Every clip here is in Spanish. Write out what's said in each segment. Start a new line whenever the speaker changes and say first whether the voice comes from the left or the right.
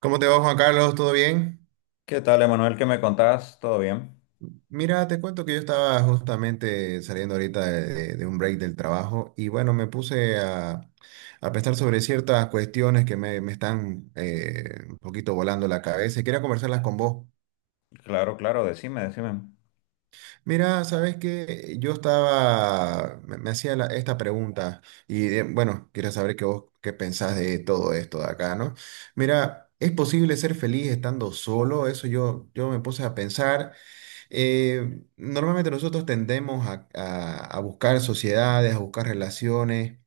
right: ¿Cómo te va, Juan Carlos? ¿Todo bien?
left: ¿Qué tal, Emanuel? ¿Qué me contás? ¿Todo bien?
right: Mira, te cuento que yo estaba justamente saliendo ahorita de un break del trabajo y bueno, me puse a pensar sobre ciertas cuestiones que me están un poquito volando la cabeza y quería conversarlas con vos.
left: Claro, claro, decime, decime.
right: Mira, sabes que yo estaba, esta pregunta y bueno, quería saber qué vos qué pensás de todo esto de acá, ¿no? Mira, ¿es posible ser feliz estando solo? Eso yo me puse a pensar. Normalmente nosotros tendemos a buscar sociedades, a buscar relaciones,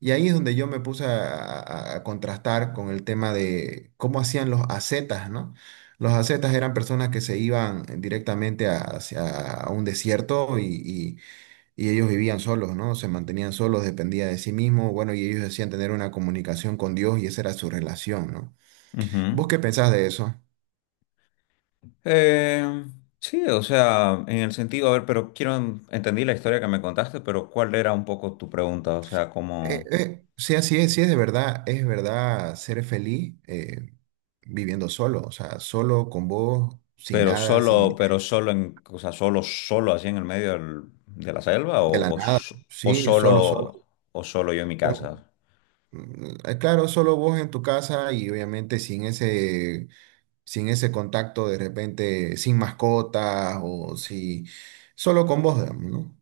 right: y ahí es donde yo me puse a contrastar con el tema de cómo hacían los ascetas, ¿no? Los ascetas eran personas que se iban directamente hacia a un desierto y ellos vivían solos, ¿no? Se mantenían solos, dependía de sí mismo, bueno, y ellos decían tener una comunicación con Dios y esa era su relación, ¿no?
left: Ujú.
right: ¿Vos qué pensás de eso?
left: Eh, sí, o sea, en el sentido, a ver, pero quiero, entendí la historia que me contaste, pero ¿cuál era un poco tu pregunta? O sea, como.
right: Sí, así es, sí es de verdad, es verdad ser feliz viviendo solo, o sea, solo con vos, sin
left: pero
right: nada,
left: solo,
right: sin
left: pero solo en, o sea, solo así en el medio de la selva
right: de la nada,
left: o
right: sí, solo, solo.
left: solo, o solo yo en mi
right: Como,
left: casa?
right: claro, solo vos en tu casa y obviamente sin ese, sin ese contacto de repente, sin mascotas o si, solo con vos, digamos, ¿no?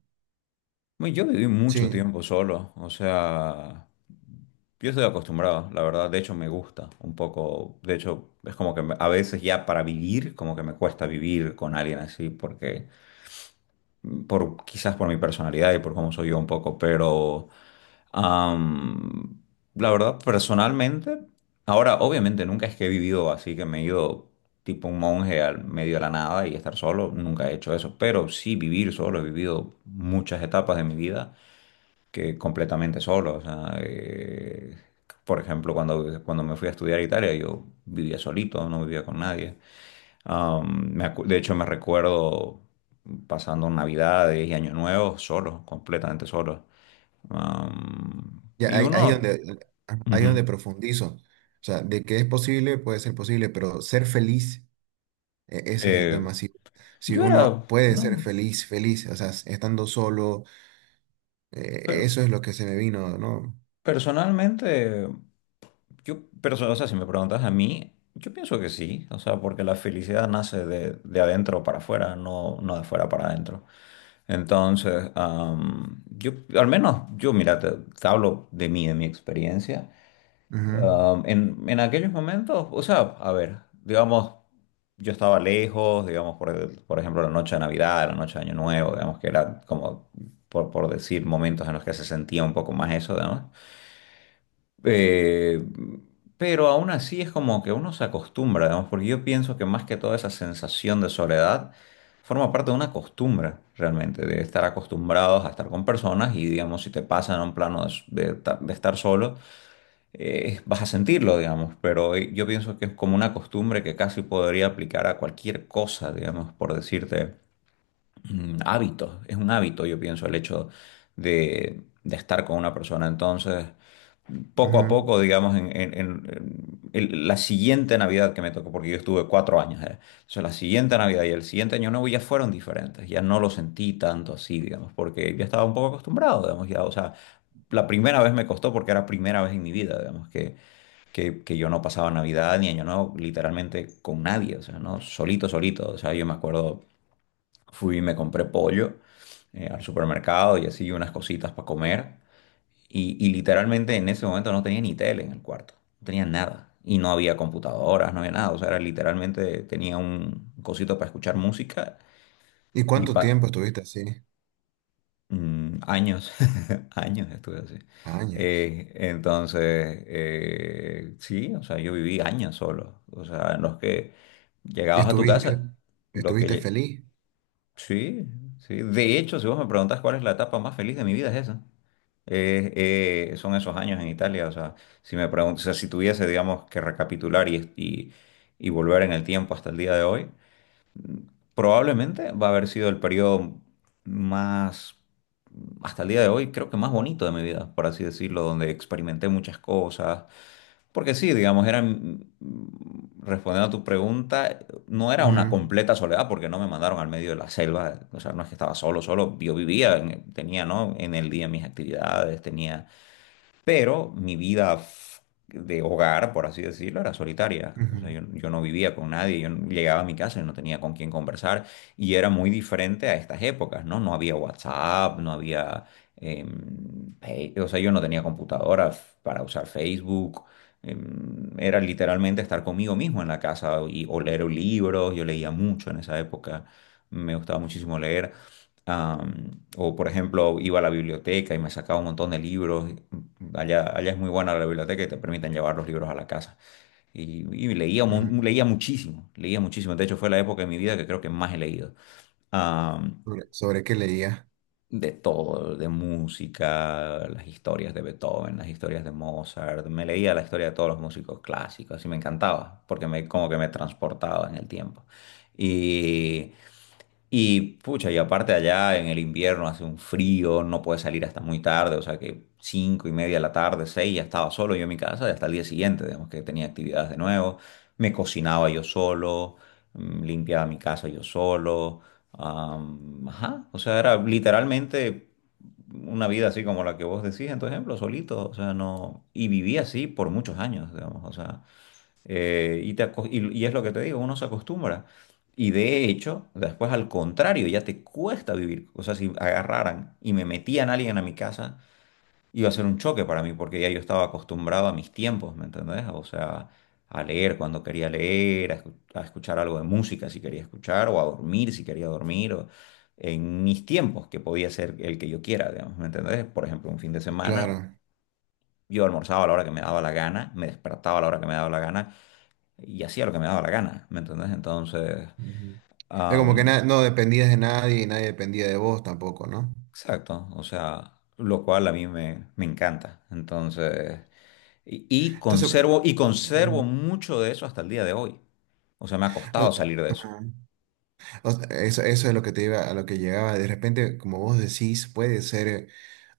left: Bueno, yo viví mucho
right: Sí,
left: tiempo solo, o sea, yo estoy acostumbrado, la verdad, de hecho me gusta un poco, de hecho es como que a veces ya para vivir, como que me cuesta vivir con alguien así, porque por, quizás por mi personalidad y por cómo soy yo un poco, pero am, la verdad, personalmente, ahora obviamente nunca es que he vivido así, que me he ido tipo un monje al medio de la nada y estar solo, nunca he hecho eso, pero sí vivir solo, he vivido muchas etapas de mi vida que completamente solo. O sea, por ejemplo, cuando me fui a estudiar a Italia, yo vivía solito, no vivía con nadie. De hecho, me recuerdo pasando Navidades y Año Nuevo solo, completamente solo.
right: ya
left: Y uno,
right: ahí
left: ujú,
right: donde profundizo, o sea, de que es posible, puede ser posible, pero ser feliz. E- Ese es el
left: eh,
right: tema. Si, si
left: yo era,
right: uno puede ser
left: no,
right: feliz, feliz, o sea, s- estando solo, eso es lo que se me vino, no.
left: personalmente, yo, o sea, si me preguntas a mí, yo pienso que sí, o sea, porque la felicidad nace de adentro para afuera, no de afuera para adentro. Entonces, yo, al menos, yo, mira, te hablo de mí, de mi experiencia.
right: Ujú,
left: En aquellos momentos, o sea, a ver, digamos, yo estaba lejos, digamos, por, por ejemplo, la noche de Navidad, la noche de Año Nuevo, digamos, que era como, por decir, momentos en los que se sentía un poco más eso, ¿no? Eh, pero aún así es como que uno se acostumbra, digamos, porque yo pienso que más que toda esa sensación de soledad forma parte de una costumbre realmente, de estar acostumbrados a estar con personas y, digamos, si te pasan a un plano de, s- de ta- de estar solo, vas a sentirlo, digamos, pero yo pienso que es como una costumbre que casi podría aplicar a cualquier cosa, digamos, por decirte, hábitos, es un hábito, yo pienso, el hecho de estar con una persona, entonces poco a
right: ujú.
left: poco, digamos, la siguiente Navidad que me tocó, porque yo estuve 4 años allá. Entonces, la siguiente Navidad y el siguiente Año Nuevo ya fueron diferentes, ya no lo sentí tanto así, digamos, porque ya estaba un poco acostumbrado, digamos, ya, o sea, la primera vez me costó porque era primera vez en mi vida, digamos, que yo no pasaba Navidad ni Año Nuevo literalmente con nadie, o sea, ¿no? Solito, solito, o sea, yo me acuerdo, fui y me compré pollo al supermercado y así unas cositas para comer. Y literalmente en ese momento no tenía ni tele en el cuarto, no tenía nada. Y no había computadoras, no había nada. O sea, era literalmente tenía un cosito para escuchar música
right: ¿Y
left: y
right: cuánto tiempo
left: pa
right: estuviste así?
left: años, años estuve así.
right: Años.
left: Entonces, sí, o sea, yo viví años solo. O sea, en los que
right: ¿Y
left: llegabas a tu
right: estuviste,
left: casa. lo que,
right: estuviste
left: lle-
right: feliz?
left: Sí, sí. De hecho, si vos me preguntás cuál es la etapa más feliz de mi vida, es esa. Eh, Son esos años en Italia. O sea, si me preguntas, o sea, si tuviese, digamos, que recapitular y volver en el tiempo hasta el día de hoy, probablemente va a haber sido el periodo más, hasta el día de hoy, creo que más bonito de mi vida, por así decirlo, donde experimenté muchas cosas, porque sí, digamos, era, respondiendo a tu pregunta, no era una
right: Ujú,
left: completa soledad porque no me mandaron al medio de la selva, o sea, no es que estaba solo, solo, yo vivía, tenía, ¿no? En el día mis actividades, tenía. Pero mi vida de hogar, por así decirlo, era solitaria. O sea,
right: ujú,
left: yo no vivía con nadie, yo no- llegaba a mi casa y no tenía con quién conversar. Y era muy diferente a estas épocas, ¿no? No había WhatsApp, no había... O sea, yo no tenía computadora para usar Facebook. Era literalmente estar conmigo mismo en la casa y, o leer libros. Yo leía mucho en esa época. Me gustaba muchísimo leer. O por ejemplo, iba a la biblioteca y me sacaba un montón de libros. Allá, allá es muy buena la biblioteca y te permiten llevar los libros a la casa. Y leía,
right: ujú.
left: leía muchísimo, leía muchísimo. De hecho, fue la época de mi vida que creo que más he leído
right: ¿Sobre, sobre qué leías?
left: de todo, de música, las historias de Beethoven, las historias de Mozart. Me leía la historia de todos los músicos clásicos y me encantaba porque como que me transportaba en el tiempo. Y, y pucha, y aparte allá en el invierno hace un frío, no puedes salir hasta muy tarde, o sea que 5:30 de la tarde, seis, ya estaba solo yo en mi casa y hasta el día siguiente, digamos que tenía actividades de nuevo. Me cocinaba yo solo, limpiaba mi casa yo solo. Ajá, o sea, era literalmente una vida así como la que vos decís en tu ejemplo, solito, o sea, no, y viví así por muchos años, digamos, o sea, y es lo que te digo, uno se acostumbra, y de hecho, después al contrario, ya te cuesta vivir, o sea, si agarraran y me metían a alguien a mi casa, iba a ser un choque para mí porque ya yo estaba acostumbrado a mis tiempos, ¿me entendés? O sea, a leer cuando quería leer, a escuchar algo de música si quería escuchar, o a dormir si quería dormir, o en mis tiempos, que podía ser el que yo quiera, digamos, ¿me entendés? Por ejemplo, un fin de semana.
right: Claro.
left: Yo almorzaba a la hora que me daba la gana, me despertaba a la hora que me daba la gana y hacía lo que me daba la gana, ¿me entendés? Entonces,
right: Ujú. Es como que
left: am,
right: na- no dependías de nadie y nadie dependía de vos tampoco, ¿no?
left: exacto, o sea, lo cual a mí me encanta. Entonces, Y, y
right: Entonces,
left: conservo, y conservo mucho de eso hasta el día de hoy. O sea, me ha costado salir de eso.
right: ujú. O sea, eso es lo que te iba, a lo que llegaba. De repente, como vos decís, puede ser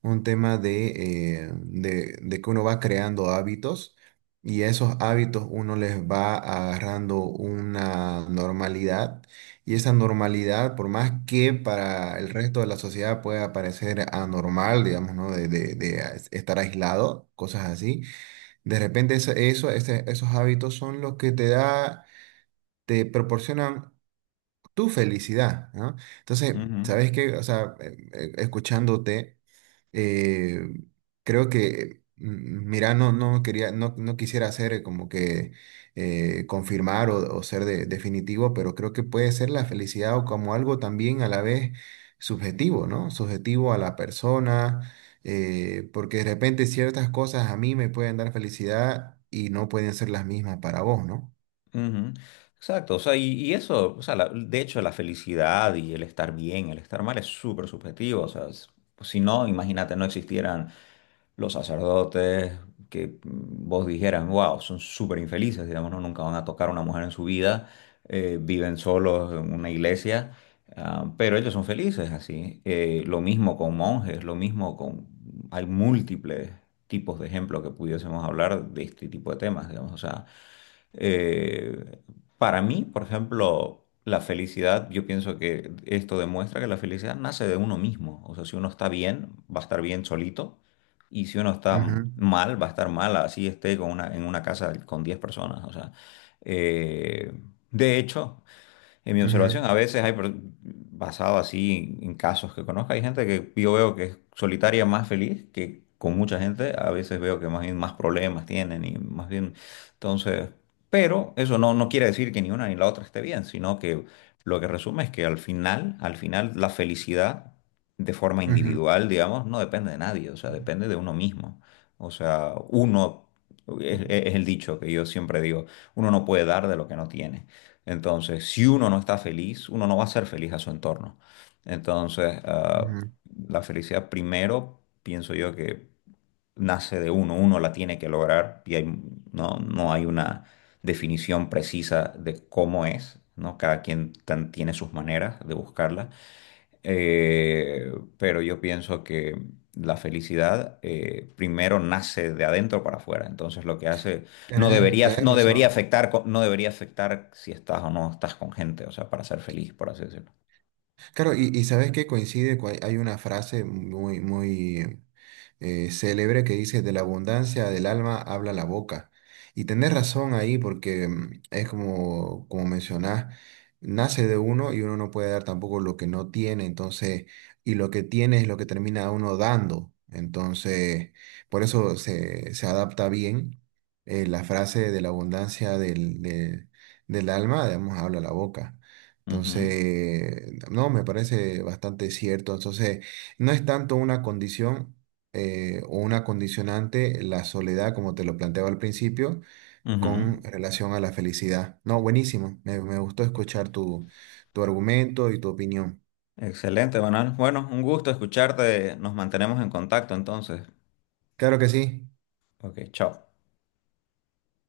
right: un tema de que uno va creando hábitos y a esos hábitos uno les va agarrando una normalidad y esa normalidad, por más que para el resto de la sociedad pueda parecer anormal, digamos, ¿no? De, estar aislado, cosas así, de repente esos hábitos son los que te da, te proporcionan tu felicidad, ¿no? Entonces,
left: Ujú.
right: ¿sabes qué? O sea, escuchándote, eh, creo que, mira, no quería, no quisiera hacer como que confirmar o ser definitivo, pero creo que puede ser la felicidad o como algo también a la vez subjetivo, ¿no? Subjetivo a la persona, porque de repente ciertas cosas a mí me pueden dar felicidad y no pueden ser las mismas para vos, ¿no?
left: Ujú. Exacto, o sea, y eso, o sea, de hecho la felicidad y el estar bien, el estar mal es súper subjetivo, o sea, pues, si no, imagínate, no existieran los sacerdotes que vos dijeras, wow, son súper infelices, digamos, no, nunca van a tocar a una mujer en su vida, viven solos en una iglesia, ah, pero ellos son felices así. Lo mismo con monjes, lo mismo con... Hay múltiples tipos de ejemplos que pudiésemos hablar de este tipo de temas, digamos, o sea... Eh, para mí, por ejemplo, la felicidad, yo pienso que esto demuestra que la felicidad nace de uno mismo. O sea, si uno está bien, va a estar bien solito. Y si uno está
right: Ujú,
left: mal, va a estar mal, así esté con en una casa con 10 personas. O sea, eh, de hecho, en mi observación,
right: ujú,
left: a veces basado así casos que conozco, hay gente que yo veo que es solitaria más feliz que con mucha gente. A veces veo que más bien más problemas tienen y más bien, entonces, pero eso no quiere decir que ni una ni la otra esté bien, sino que lo que resume es que al final la felicidad de forma
right: ujú,
left: individual, digamos, no depende de nadie, o sea, depende de uno mismo. O sea, uno, es el dicho que yo siempre digo, uno no puede dar de lo que no tiene. Entonces, si uno no está feliz, uno no va a ser feliz a su entorno. Entonces,
right: ujú.
left: la felicidad primero, pienso yo que nace de uno, uno la tiene que lograr y no hay una definición precisa de cómo es, ¿no? Cada quien tiene sus maneras de buscarla. Eh, pero yo pienso que la felicidad primero nace de adentro para afuera. Entonces lo que hace
right: Tenés, tenés razón.
left: no debería afectar si estás o no estás con gente, o sea, para ser feliz, por así decirlo.
right: Claro, y sabes que coincide, con- hay una frase muy, muy célebre que dice, de la abundancia del alma habla la boca. Y tenés razón ahí porque es como, como mencionás, nace de uno y uno no puede dar tampoco lo que no tiene, entonces, y lo que tiene es lo que termina uno dando. Entonces, por eso se, se adapta bien la frase de la abundancia del alma, digamos, habla la boca.
left: Ujú,
right: Entonces, no, me parece bastante cierto. Entonces, no es tanto una condición o una condicionante la soledad, como te lo planteaba al principio,
left: ujú.
right: con relación a la felicidad. No, buenísimo. Me gustó escuchar tu, tu argumento y tu opinión.
left: Excelente, Manuel. Bueno, un gusto escucharte. Nos mantenemos en contacto entonces.
right: Claro que sí.
left: Ok, chao.